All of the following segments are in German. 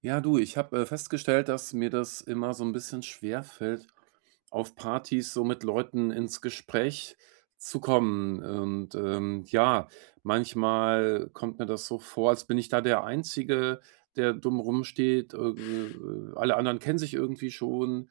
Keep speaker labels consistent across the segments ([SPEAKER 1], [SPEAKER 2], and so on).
[SPEAKER 1] Ja, du, ich habe festgestellt, dass mir das immer so ein bisschen schwer fällt, auf Partys so mit Leuten ins Gespräch zu kommen. Und ja, manchmal kommt mir das so vor, als bin ich da der Einzige, der dumm rumsteht. Alle anderen kennen sich irgendwie schon.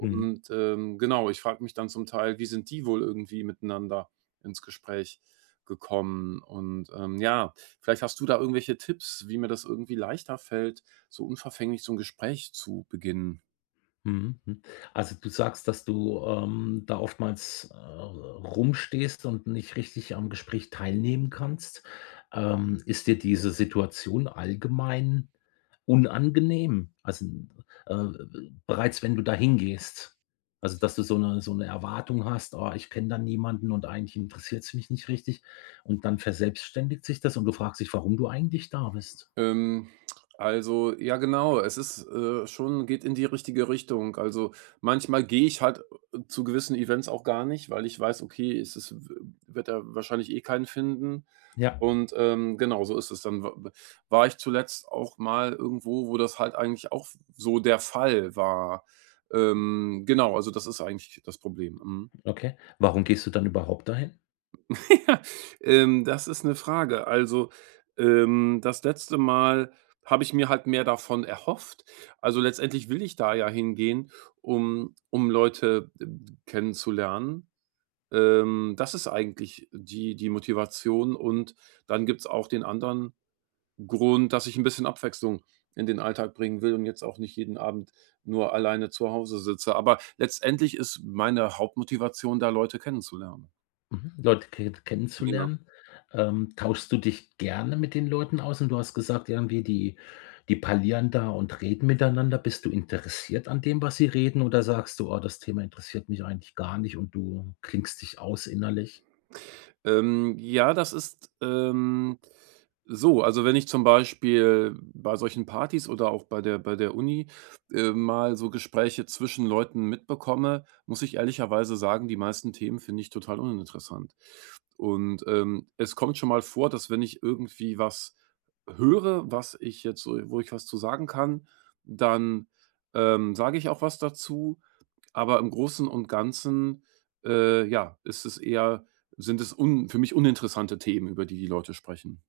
[SPEAKER 2] Mhm,
[SPEAKER 1] genau, ich frage mich dann zum Teil: „Wie sind die wohl irgendwie miteinander ins Gespräch gekommen?" Und ja, vielleicht hast du da irgendwelche Tipps, wie mir das irgendwie leichter fällt, so unverfänglich so 'n Gespräch zu beginnen.
[SPEAKER 2] mhm, mhm. Also, du sagst, dass du, da oftmals, rumstehst und nicht richtig am Gespräch teilnehmen kannst. Ist dir diese Situation allgemein unangenehm? Also, äh, bereits wenn du da hingehst? Also, dass du so eine Erwartung hast: „Oh, ich kenne da niemanden und eigentlich interessiert es mich nicht richtig.“ Und dann verselbstständigt sich das und du fragst dich, warum du eigentlich da bist.
[SPEAKER 1] Ähm, also, ja genau, es ist, schon geht in die richtige Richtung. Also, manchmal gehe ich halt, zu gewissen Events auch gar nicht, weil ich weiß, okay, es ist w wird er wahrscheinlich eh keinen finden.
[SPEAKER 2] Ja.
[SPEAKER 1] Und genau, so ist es. Dann w war ich zuletzt auch mal irgendwo, wo das halt eigentlich auch so der Fall war. Genau, also das ist eigentlich das Problem. Mhm.
[SPEAKER 2] Okay. Warum gehst du dann überhaupt dahin?
[SPEAKER 1] Ja, das ist eine Frage. Also, das letzte Mal habe ich mir halt mehr davon erhofft. Also, letztendlich will ich da ja hingehen, um Leute kennenzulernen. Das ist eigentlich die Motivation und dann gibt's auch den anderen Grund, dass ich ein bisschen Abwechslung in den Alltag bringen will und jetzt auch nicht jeden Abend nur alleine zu Hause sitze. Aber letztendlich ist meine Hauptmotivation, da Leute kennenzulernen.
[SPEAKER 2] Mhm. Leute ke
[SPEAKER 1] Ja.
[SPEAKER 2] kennenzulernen. Tauschst du dich gerne mit den Leuten aus? Und du hast gesagt, irgendwie die parlieren da und reden miteinander. Bist du interessiert an dem, was sie reden oder sagst du: „Oh, das Thema interessiert mich eigentlich gar nicht“, und du klingst dich aus innerlich?
[SPEAKER 1] Ja, das ist, so, also wenn ich zum Beispiel bei solchen Partys oder auch bei der Uni, mal so Gespräche zwischen Leuten mitbekomme, muss ich ehrlicherweise sagen, die meisten Themen finde ich total uninteressant. Und es kommt schon mal vor, dass wenn ich irgendwie was höre, was ich jetzt so wo ich was zu sagen kann, dann sage ich auch was dazu. Aber im Großen und Ganzen, ja, ist es eher sind es un für mich uninteressante Themen, über die die Leute sprechen.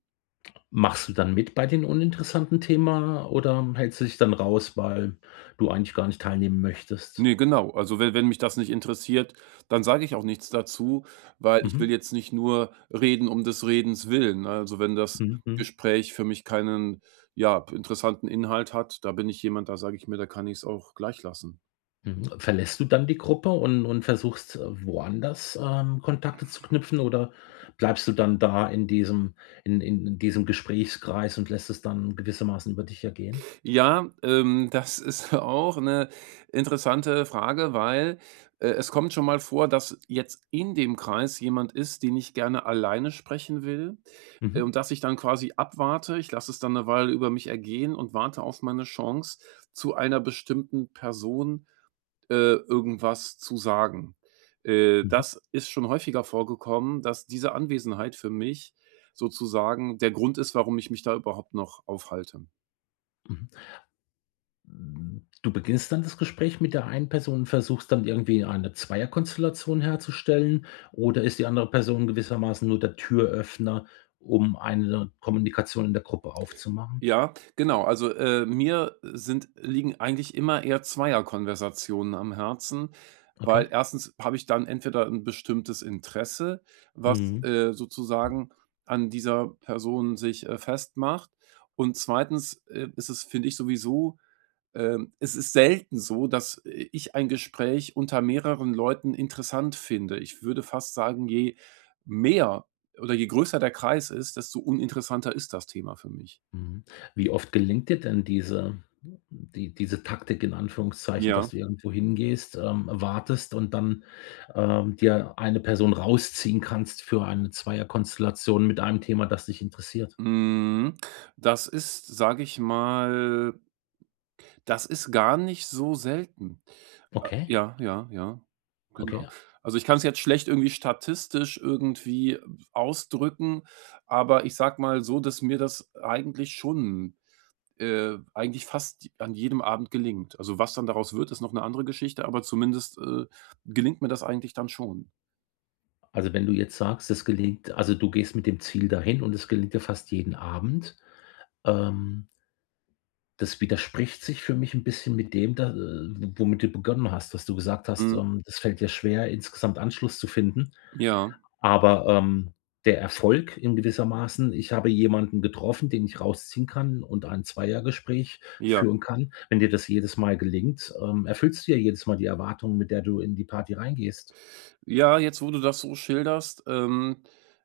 [SPEAKER 2] Machst du dann mit bei den uninteressanten Thema oder hältst du dich dann raus, weil du eigentlich gar nicht teilnehmen möchtest?
[SPEAKER 1] Ne, genau. Also, wenn mich das nicht interessiert, dann sage ich auch nichts dazu, weil ich will
[SPEAKER 2] Mhm.
[SPEAKER 1] jetzt nicht nur reden um des Redens willen. Ne? Also, wenn das
[SPEAKER 2] Mhm, mhm.
[SPEAKER 1] Gespräch für mich keinen, ja, interessanten Inhalt hat, da bin ich jemand, da sage ich mir, da kann ich's auch gleich lassen.
[SPEAKER 2] Mhm. Verlässt du dann die Gruppe und versuchst, woanders, Kontakte zu knüpfen oder bleibst du dann da in diesem Gesprächskreis und lässt es dann gewissermaßen über dich ergehen?
[SPEAKER 1] Ja, das ist auch eine interessante Frage, weil, es kommt schon mal vor, dass jetzt in dem Kreis jemand ist, den ich gerne alleine sprechen will,
[SPEAKER 2] Mhm.
[SPEAKER 1] und dass ich dann quasi abwarte. Ich lasse es dann eine Weile über mich ergehen und warte auf meine Chance, zu einer bestimmten Person irgendwas zu sagen.
[SPEAKER 2] Mhm,
[SPEAKER 1] Das ist schon häufiger vorgekommen, dass diese Anwesenheit für mich sozusagen der Grund ist, warum ich mich da überhaupt noch aufhalte.
[SPEAKER 2] mhm. Hm, du beginnst dann das Gespräch mit der einen Person und versuchst dann irgendwie eine Zweierkonstellation herzustellen, oder ist die andere Person gewissermaßen nur der Türöffner, um eine Kommunikation in der Gruppe aufzumachen?
[SPEAKER 1] Ja, genau. Also, mir sind liegen eigentlich immer eher Zweierkonversationen am Herzen,
[SPEAKER 2] Okay.
[SPEAKER 1] weil erstens habe ich dann entweder ein bestimmtes Interesse, was,
[SPEAKER 2] Mhm.
[SPEAKER 1] sozusagen an dieser Person sich, festmacht. Und zweitens, ist es, finde ich, sowieso es ist selten so, dass, ich ein Gespräch unter mehreren Leuten interessant finde. Ich würde fast sagen, je mehr oder je größer der Kreis ist, desto uninteressanter ist das Thema für mich.
[SPEAKER 2] Mhm. Wie oft gelingt dir denn diese Taktik in Anführungszeichen,
[SPEAKER 1] Ja.
[SPEAKER 2] dass du irgendwo hingehst, wartest und dann dir eine Person rausziehen kannst für eine Zweierkonstellation mit einem Thema, das dich interessiert?
[SPEAKER 1] Mhm. Das ist, sage ich mal, das ist gar nicht so selten.
[SPEAKER 2] Okay,
[SPEAKER 1] Ja, ja, ja, genau.
[SPEAKER 2] okay.
[SPEAKER 1] Also, ich kann es jetzt schlecht irgendwie statistisch irgendwie ausdrücken, aber ich sage mal so, dass mir das eigentlich schon, eigentlich fast an jedem Abend gelingt. Also, was dann daraus wird, ist noch eine andere Geschichte, aber zumindest, gelingt mir das eigentlich dann schon.
[SPEAKER 2] Also, wenn du jetzt sagst, es gelingt, also du gehst mit dem Ziel dahin und es gelingt dir fast jeden Abend. Ähm, Das widerspricht sich für mich ein bisschen mit dem da womit du begonnen hast, was du gesagt hast:
[SPEAKER 1] Mhm.
[SPEAKER 2] Das fällt dir schwer, insgesamt Anschluss zu finden.
[SPEAKER 1] Ja,
[SPEAKER 2] Aber, der Erfolg in gewissermaßen, ich habe jemanden getroffen, den ich rausziehen kann und ein Zweiergespräch
[SPEAKER 1] ja.
[SPEAKER 2] führen kann. Wenn dir das jedes Mal gelingt, erfüllst du ja jedes Mal die Erwartung, mit der du in die Party reingehst.
[SPEAKER 1] Ja, jetzt, wo du das so schilderst,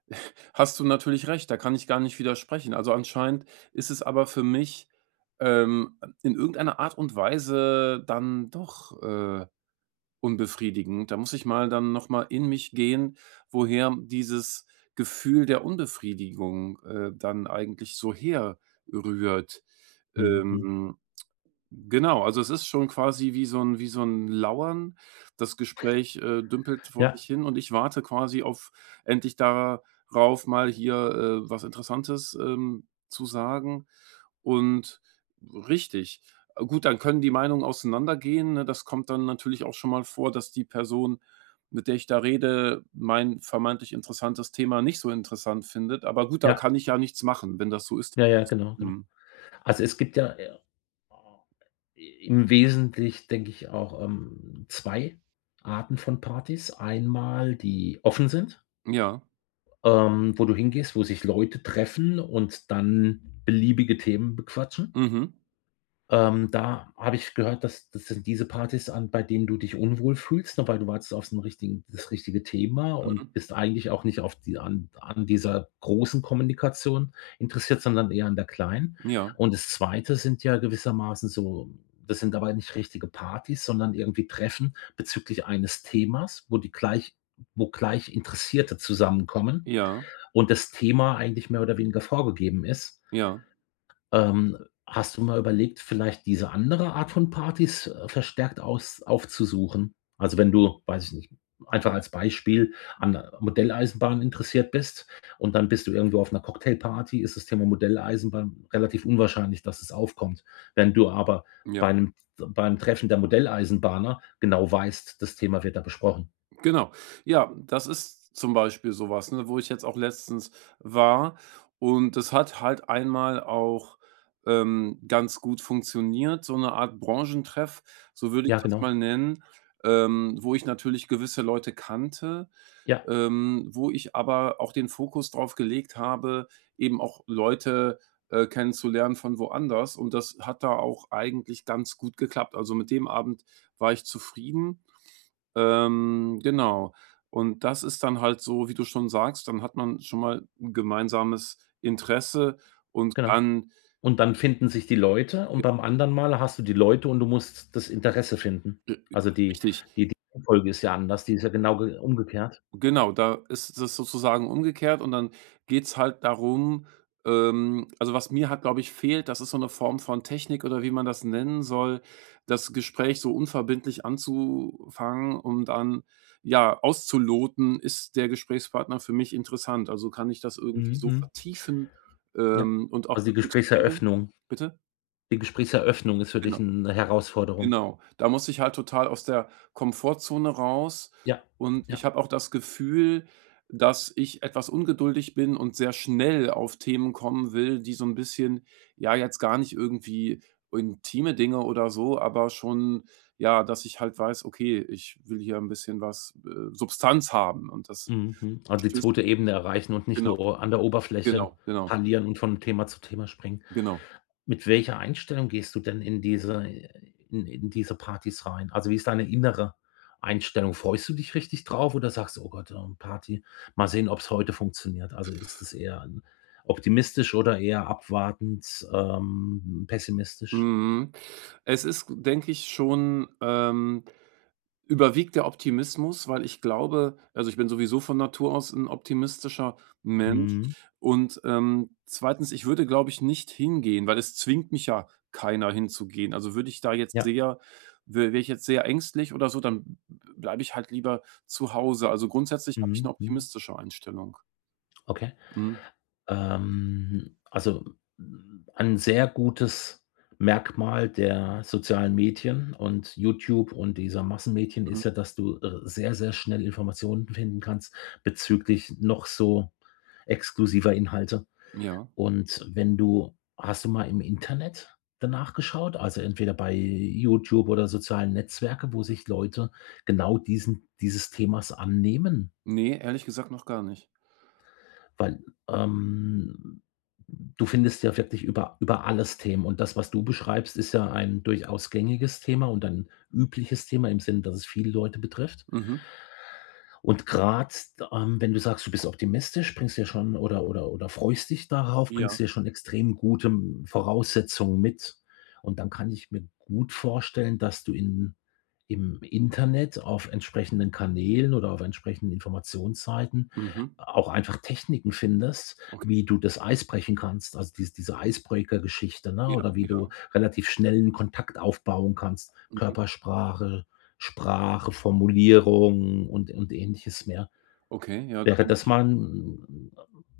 [SPEAKER 1] hast du natürlich recht, da kann ich gar nicht widersprechen. Also, anscheinend ist es aber für mich, in irgendeiner Art und Weise dann doch, unbefriedigend. Da muss ich mal dann noch mal in mich gehen, woher dieses Gefühl der Unbefriedigung, dann eigentlich so herrührt.
[SPEAKER 2] Mhm.
[SPEAKER 1] Ähm Genau, also es ist schon quasi wie so 'n Lauern. Das Gespräch, dümpelt vor sich
[SPEAKER 2] Ja,
[SPEAKER 1] hin und ich warte quasi auf endlich darauf, mal hier, was Interessantes, zu sagen. Und richtig. Gut, dann können die Meinungen auseinandergehen, ne? Das kommt dann natürlich auch schon mal vor, dass die Person, mit der ich da rede, mein vermeintlich interessantes Thema nicht so interessant findet. Aber gut, da
[SPEAKER 2] ja,
[SPEAKER 1] kann ich ja nichts machen, wenn das so ist.
[SPEAKER 2] ja, ja, genau, genau.
[SPEAKER 1] Mhm.
[SPEAKER 2] Also, es gibt ja, im Wesentlichen, denke ich, auch, 2 Arten von Partys. Einmal, die offen sind,
[SPEAKER 1] Ja.
[SPEAKER 2] wo du hingehst, wo sich Leute treffen und dann beliebige Themen bequatschen.
[SPEAKER 1] Mhm.
[SPEAKER 2] Da habe ich gehört, dass das sind diese Partys, an bei denen du dich unwohl fühlst, ne, weil du wartest auf den richtigen das richtige Thema
[SPEAKER 1] Mhm.
[SPEAKER 2] und bist eigentlich auch nicht auf die an dieser großen Kommunikation interessiert, sondern eher an der kleinen.
[SPEAKER 1] Ja.
[SPEAKER 2] Und das Zweite sind ja gewissermaßen so, das sind aber nicht richtige Partys, sondern irgendwie Treffen bezüglich eines Themas, wo gleich Interessierte zusammenkommen
[SPEAKER 1] Ja,
[SPEAKER 2] und das Thema eigentlich mehr oder weniger vorgegeben ist.
[SPEAKER 1] ja,
[SPEAKER 2] Ähm, Hast du mal überlegt, vielleicht diese andere Art von Partys, verstärkt aus aufzusuchen? Also, wenn du, weiß ich nicht, einfach als Beispiel an Modelleisenbahnen interessiert bist und dann bist du irgendwo auf einer Cocktailparty, ist das Thema Modelleisenbahn relativ unwahrscheinlich, dass es aufkommt. Wenn du aber
[SPEAKER 1] ja,
[SPEAKER 2] beim Treffen der Modelleisenbahner genau weißt, das Thema wird da besprochen.
[SPEAKER 1] genau. Ja, das ist zum Beispiel sowas, ne, wo ich jetzt auch letztens war und das hat halt einmal auch, ganz gut funktioniert, so eine Art Branchentreff, so würde ich
[SPEAKER 2] Ja,
[SPEAKER 1] das
[SPEAKER 2] genau.
[SPEAKER 1] mal nennen, wo ich natürlich gewisse Leute kannte,
[SPEAKER 2] Ja,
[SPEAKER 1] wo ich aber auch den Fokus drauf gelegt habe, eben auch Leute, kennenzulernen von woanders und das hat da auch eigentlich ganz gut geklappt. Also, mit dem Abend war ich zufrieden. Genau. Und das ist dann halt so, wie du schon sagst, dann hat man schon mal 'n gemeinsames Interesse und
[SPEAKER 2] genau.
[SPEAKER 1] kann
[SPEAKER 2] Und dann finden sich die Leute und beim anderen Mal hast du die Leute und du musst das Interesse finden. Also, die
[SPEAKER 1] richtig.
[SPEAKER 2] die die Reihenfolge ist ja anders, die ist ja genau ge umgekehrt.
[SPEAKER 1] Genau, da ist es sozusagen umgekehrt und dann geht's halt darum, also, was mir halt, glaube ich, fehlt, das ist so eine Form von Technik oder wie man das nennen soll, das Gespräch so unverbindlich anzufangen, um dann, ja, auszuloten: Ist der Gesprächspartner für mich interessant? Also, kann ich das irgendwie so
[SPEAKER 2] Mhm.
[SPEAKER 1] vertiefen,
[SPEAKER 2] Ja.
[SPEAKER 1] und auch
[SPEAKER 2] Also,
[SPEAKER 1] möglichst schnell bitte?
[SPEAKER 2] Die Gesprächseröffnung ist für dich
[SPEAKER 1] Genau.
[SPEAKER 2] 'ne Herausforderung.
[SPEAKER 1] Genau, da muss ich halt total aus der Komfortzone raus
[SPEAKER 2] Ja,
[SPEAKER 1] und ich
[SPEAKER 2] ja.
[SPEAKER 1] habe auch das Gefühl, dass ich etwas ungeduldig bin und sehr schnell auf Themen kommen will, die so 'n bisschen, ja, jetzt gar nicht irgendwie intime Dinge oder so, aber schon, ja, dass ich halt weiß: „Okay, ich will hier 'n bisschen was, Substanz haben." Und das
[SPEAKER 2] Mhm. Also, die
[SPEAKER 1] stößt,
[SPEAKER 2] zweite Ebene erreichen und nicht
[SPEAKER 1] genau,
[SPEAKER 2] nur an der
[SPEAKER 1] genau,
[SPEAKER 2] Oberfläche
[SPEAKER 1] genau,
[SPEAKER 2] parlieren und von Thema zu Thema springen.
[SPEAKER 1] genau.
[SPEAKER 2] Mit welcher Einstellung gehst du denn in diese Partys rein? Also, wie ist deine innere Einstellung? Freust du dich richtig drauf oder sagst du: „Oh Gott, Party, mal sehen, ob es heute funktioniert?“ Also, ist es eher 'n optimistisch oder eher abwartend, pessimistisch?
[SPEAKER 1] Mhm. Es ist, denke ich, schon, überwiegt der Optimismus, weil ich glaube, also, ich bin sowieso von Natur aus ein optimistischer Mensch
[SPEAKER 2] Mhm.
[SPEAKER 1] und, 2. ich würde, glaube ich, nicht hingehen, weil es zwingt mich ja keiner hinzugehen. Also, würde ich da jetzt
[SPEAKER 2] Ja.
[SPEAKER 1] sehr, wäre ich jetzt sehr ängstlich oder so, dann bleibe ich halt lieber zu Hause. Also, grundsätzlich habe ich
[SPEAKER 2] Mhm.
[SPEAKER 1] eine
[SPEAKER 2] Mhm.
[SPEAKER 1] optimistische Einstellung.
[SPEAKER 2] Okay.
[SPEAKER 1] Mhm,
[SPEAKER 2] Also, ein sehr gutes Merkmal der sozialen Medien und YouTube und dieser Massenmedien
[SPEAKER 1] mhm,
[SPEAKER 2] ist ja, dass du, sehr, sehr schnell Informationen finden kannst bezüglich noch so exklusiver Inhalte.
[SPEAKER 1] ja.
[SPEAKER 2] Und wenn du hast du mal im Internet danach geschaut? Also, entweder bei YouTube oder sozialen Netzwerke, wo sich Leute genau diesen dieses Themas annehmen?
[SPEAKER 1] Ne, ehrlich gesagt noch gar nicht.
[SPEAKER 2] Weil, ähm, du findest ja wirklich über alles Themen und das, was du beschreibst, ist ja ein durchaus gängiges Thema und ein übliches Thema im Sinne, dass es viele Leute betrifft.
[SPEAKER 1] Mhm,
[SPEAKER 2] Und gerade wenn du sagst, du bist optimistisch, bringst dir schon, oder freust dich darauf,
[SPEAKER 1] ja,
[SPEAKER 2] bringst dir schon extrem gute M Voraussetzungen mit. Und dann kann ich mir gut vorstellen, dass du in im Internet auf entsprechenden Kanälen oder auf entsprechenden Informationsseiten
[SPEAKER 1] mhm,
[SPEAKER 2] auch einfach Techniken findest,
[SPEAKER 1] okay.
[SPEAKER 2] wie du das Eis brechen kannst, also diese Eisbreaker-Geschichte, ne,
[SPEAKER 1] Ja,
[SPEAKER 2] oder wie du
[SPEAKER 1] ja.
[SPEAKER 2] relativ schnell einen Kontakt aufbauen kannst.
[SPEAKER 1] Mhm.
[SPEAKER 2] Körpersprache, Sprache, Formulierung und Ähnliches mehr.
[SPEAKER 1] Okay, ja, da
[SPEAKER 2] Wäre
[SPEAKER 1] bin
[SPEAKER 2] das
[SPEAKER 1] ich
[SPEAKER 2] mal ein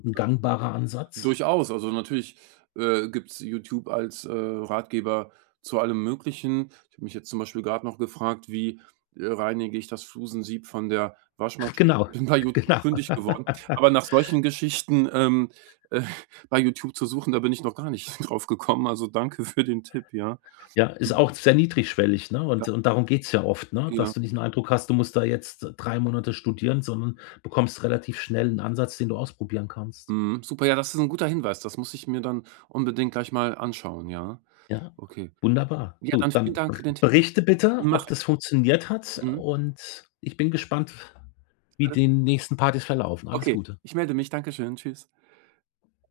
[SPEAKER 2] 'n gangbarer Ansatz?
[SPEAKER 1] durchaus. Also, natürlich, gibt's YouTube als, Ratgeber zu allem Möglichen. Ich habe mich jetzt zum Beispiel gerade noch gefragt: „Wie, reinige ich das Flusensieb von der Waschmaschine?"
[SPEAKER 2] Genau,
[SPEAKER 1] Bin bei YouTube
[SPEAKER 2] genau.
[SPEAKER 1] fündig geworden. Aber nach solchen Geschichten, äh, bei YouTube zu suchen, da bin ich noch gar nicht drauf gekommen. Also, danke für den Tipp, ja.
[SPEAKER 2] Ja, ist auch sehr niedrigschwellig, ne?
[SPEAKER 1] Ja,
[SPEAKER 2] Und darum geht's ja oft, ne,
[SPEAKER 1] ja.
[SPEAKER 2] dass du nicht den Eindruck hast, du musst da jetzt 3 Monate studieren, sondern bekommst relativ schnell einen Ansatz, den du ausprobieren kannst.
[SPEAKER 1] Mhm. Super, ja, das ist ein guter Hinweis. Das muss ich mir dann unbedingt gleich mal anschauen, ja.
[SPEAKER 2] Ja,
[SPEAKER 1] Okay.
[SPEAKER 2] wunderbar.
[SPEAKER 1] Ja,
[SPEAKER 2] Du,
[SPEAKER 1] dann vielen
[SPEAKER 2] dann
[SPEAKER 1] Dank für den Tipp.
[SPEAKER 2] berichte bitte,
[SPEAKER 1] Mach
[SPEAKER 2] ob das funktioniert hat,
[SPEAKER 1] Mhm.
[SPEAKER 2] und ich bin gespannt, wie
[SPEAKER 1] Alles
[SPEAKER 2] die nächsten Partys verlaufen. Alles
[SPEAKER 1] Okay,
[SPEAKER 2] Gute.
[SPEAKER 1] ich melde mich. Danke schön. Tschüss.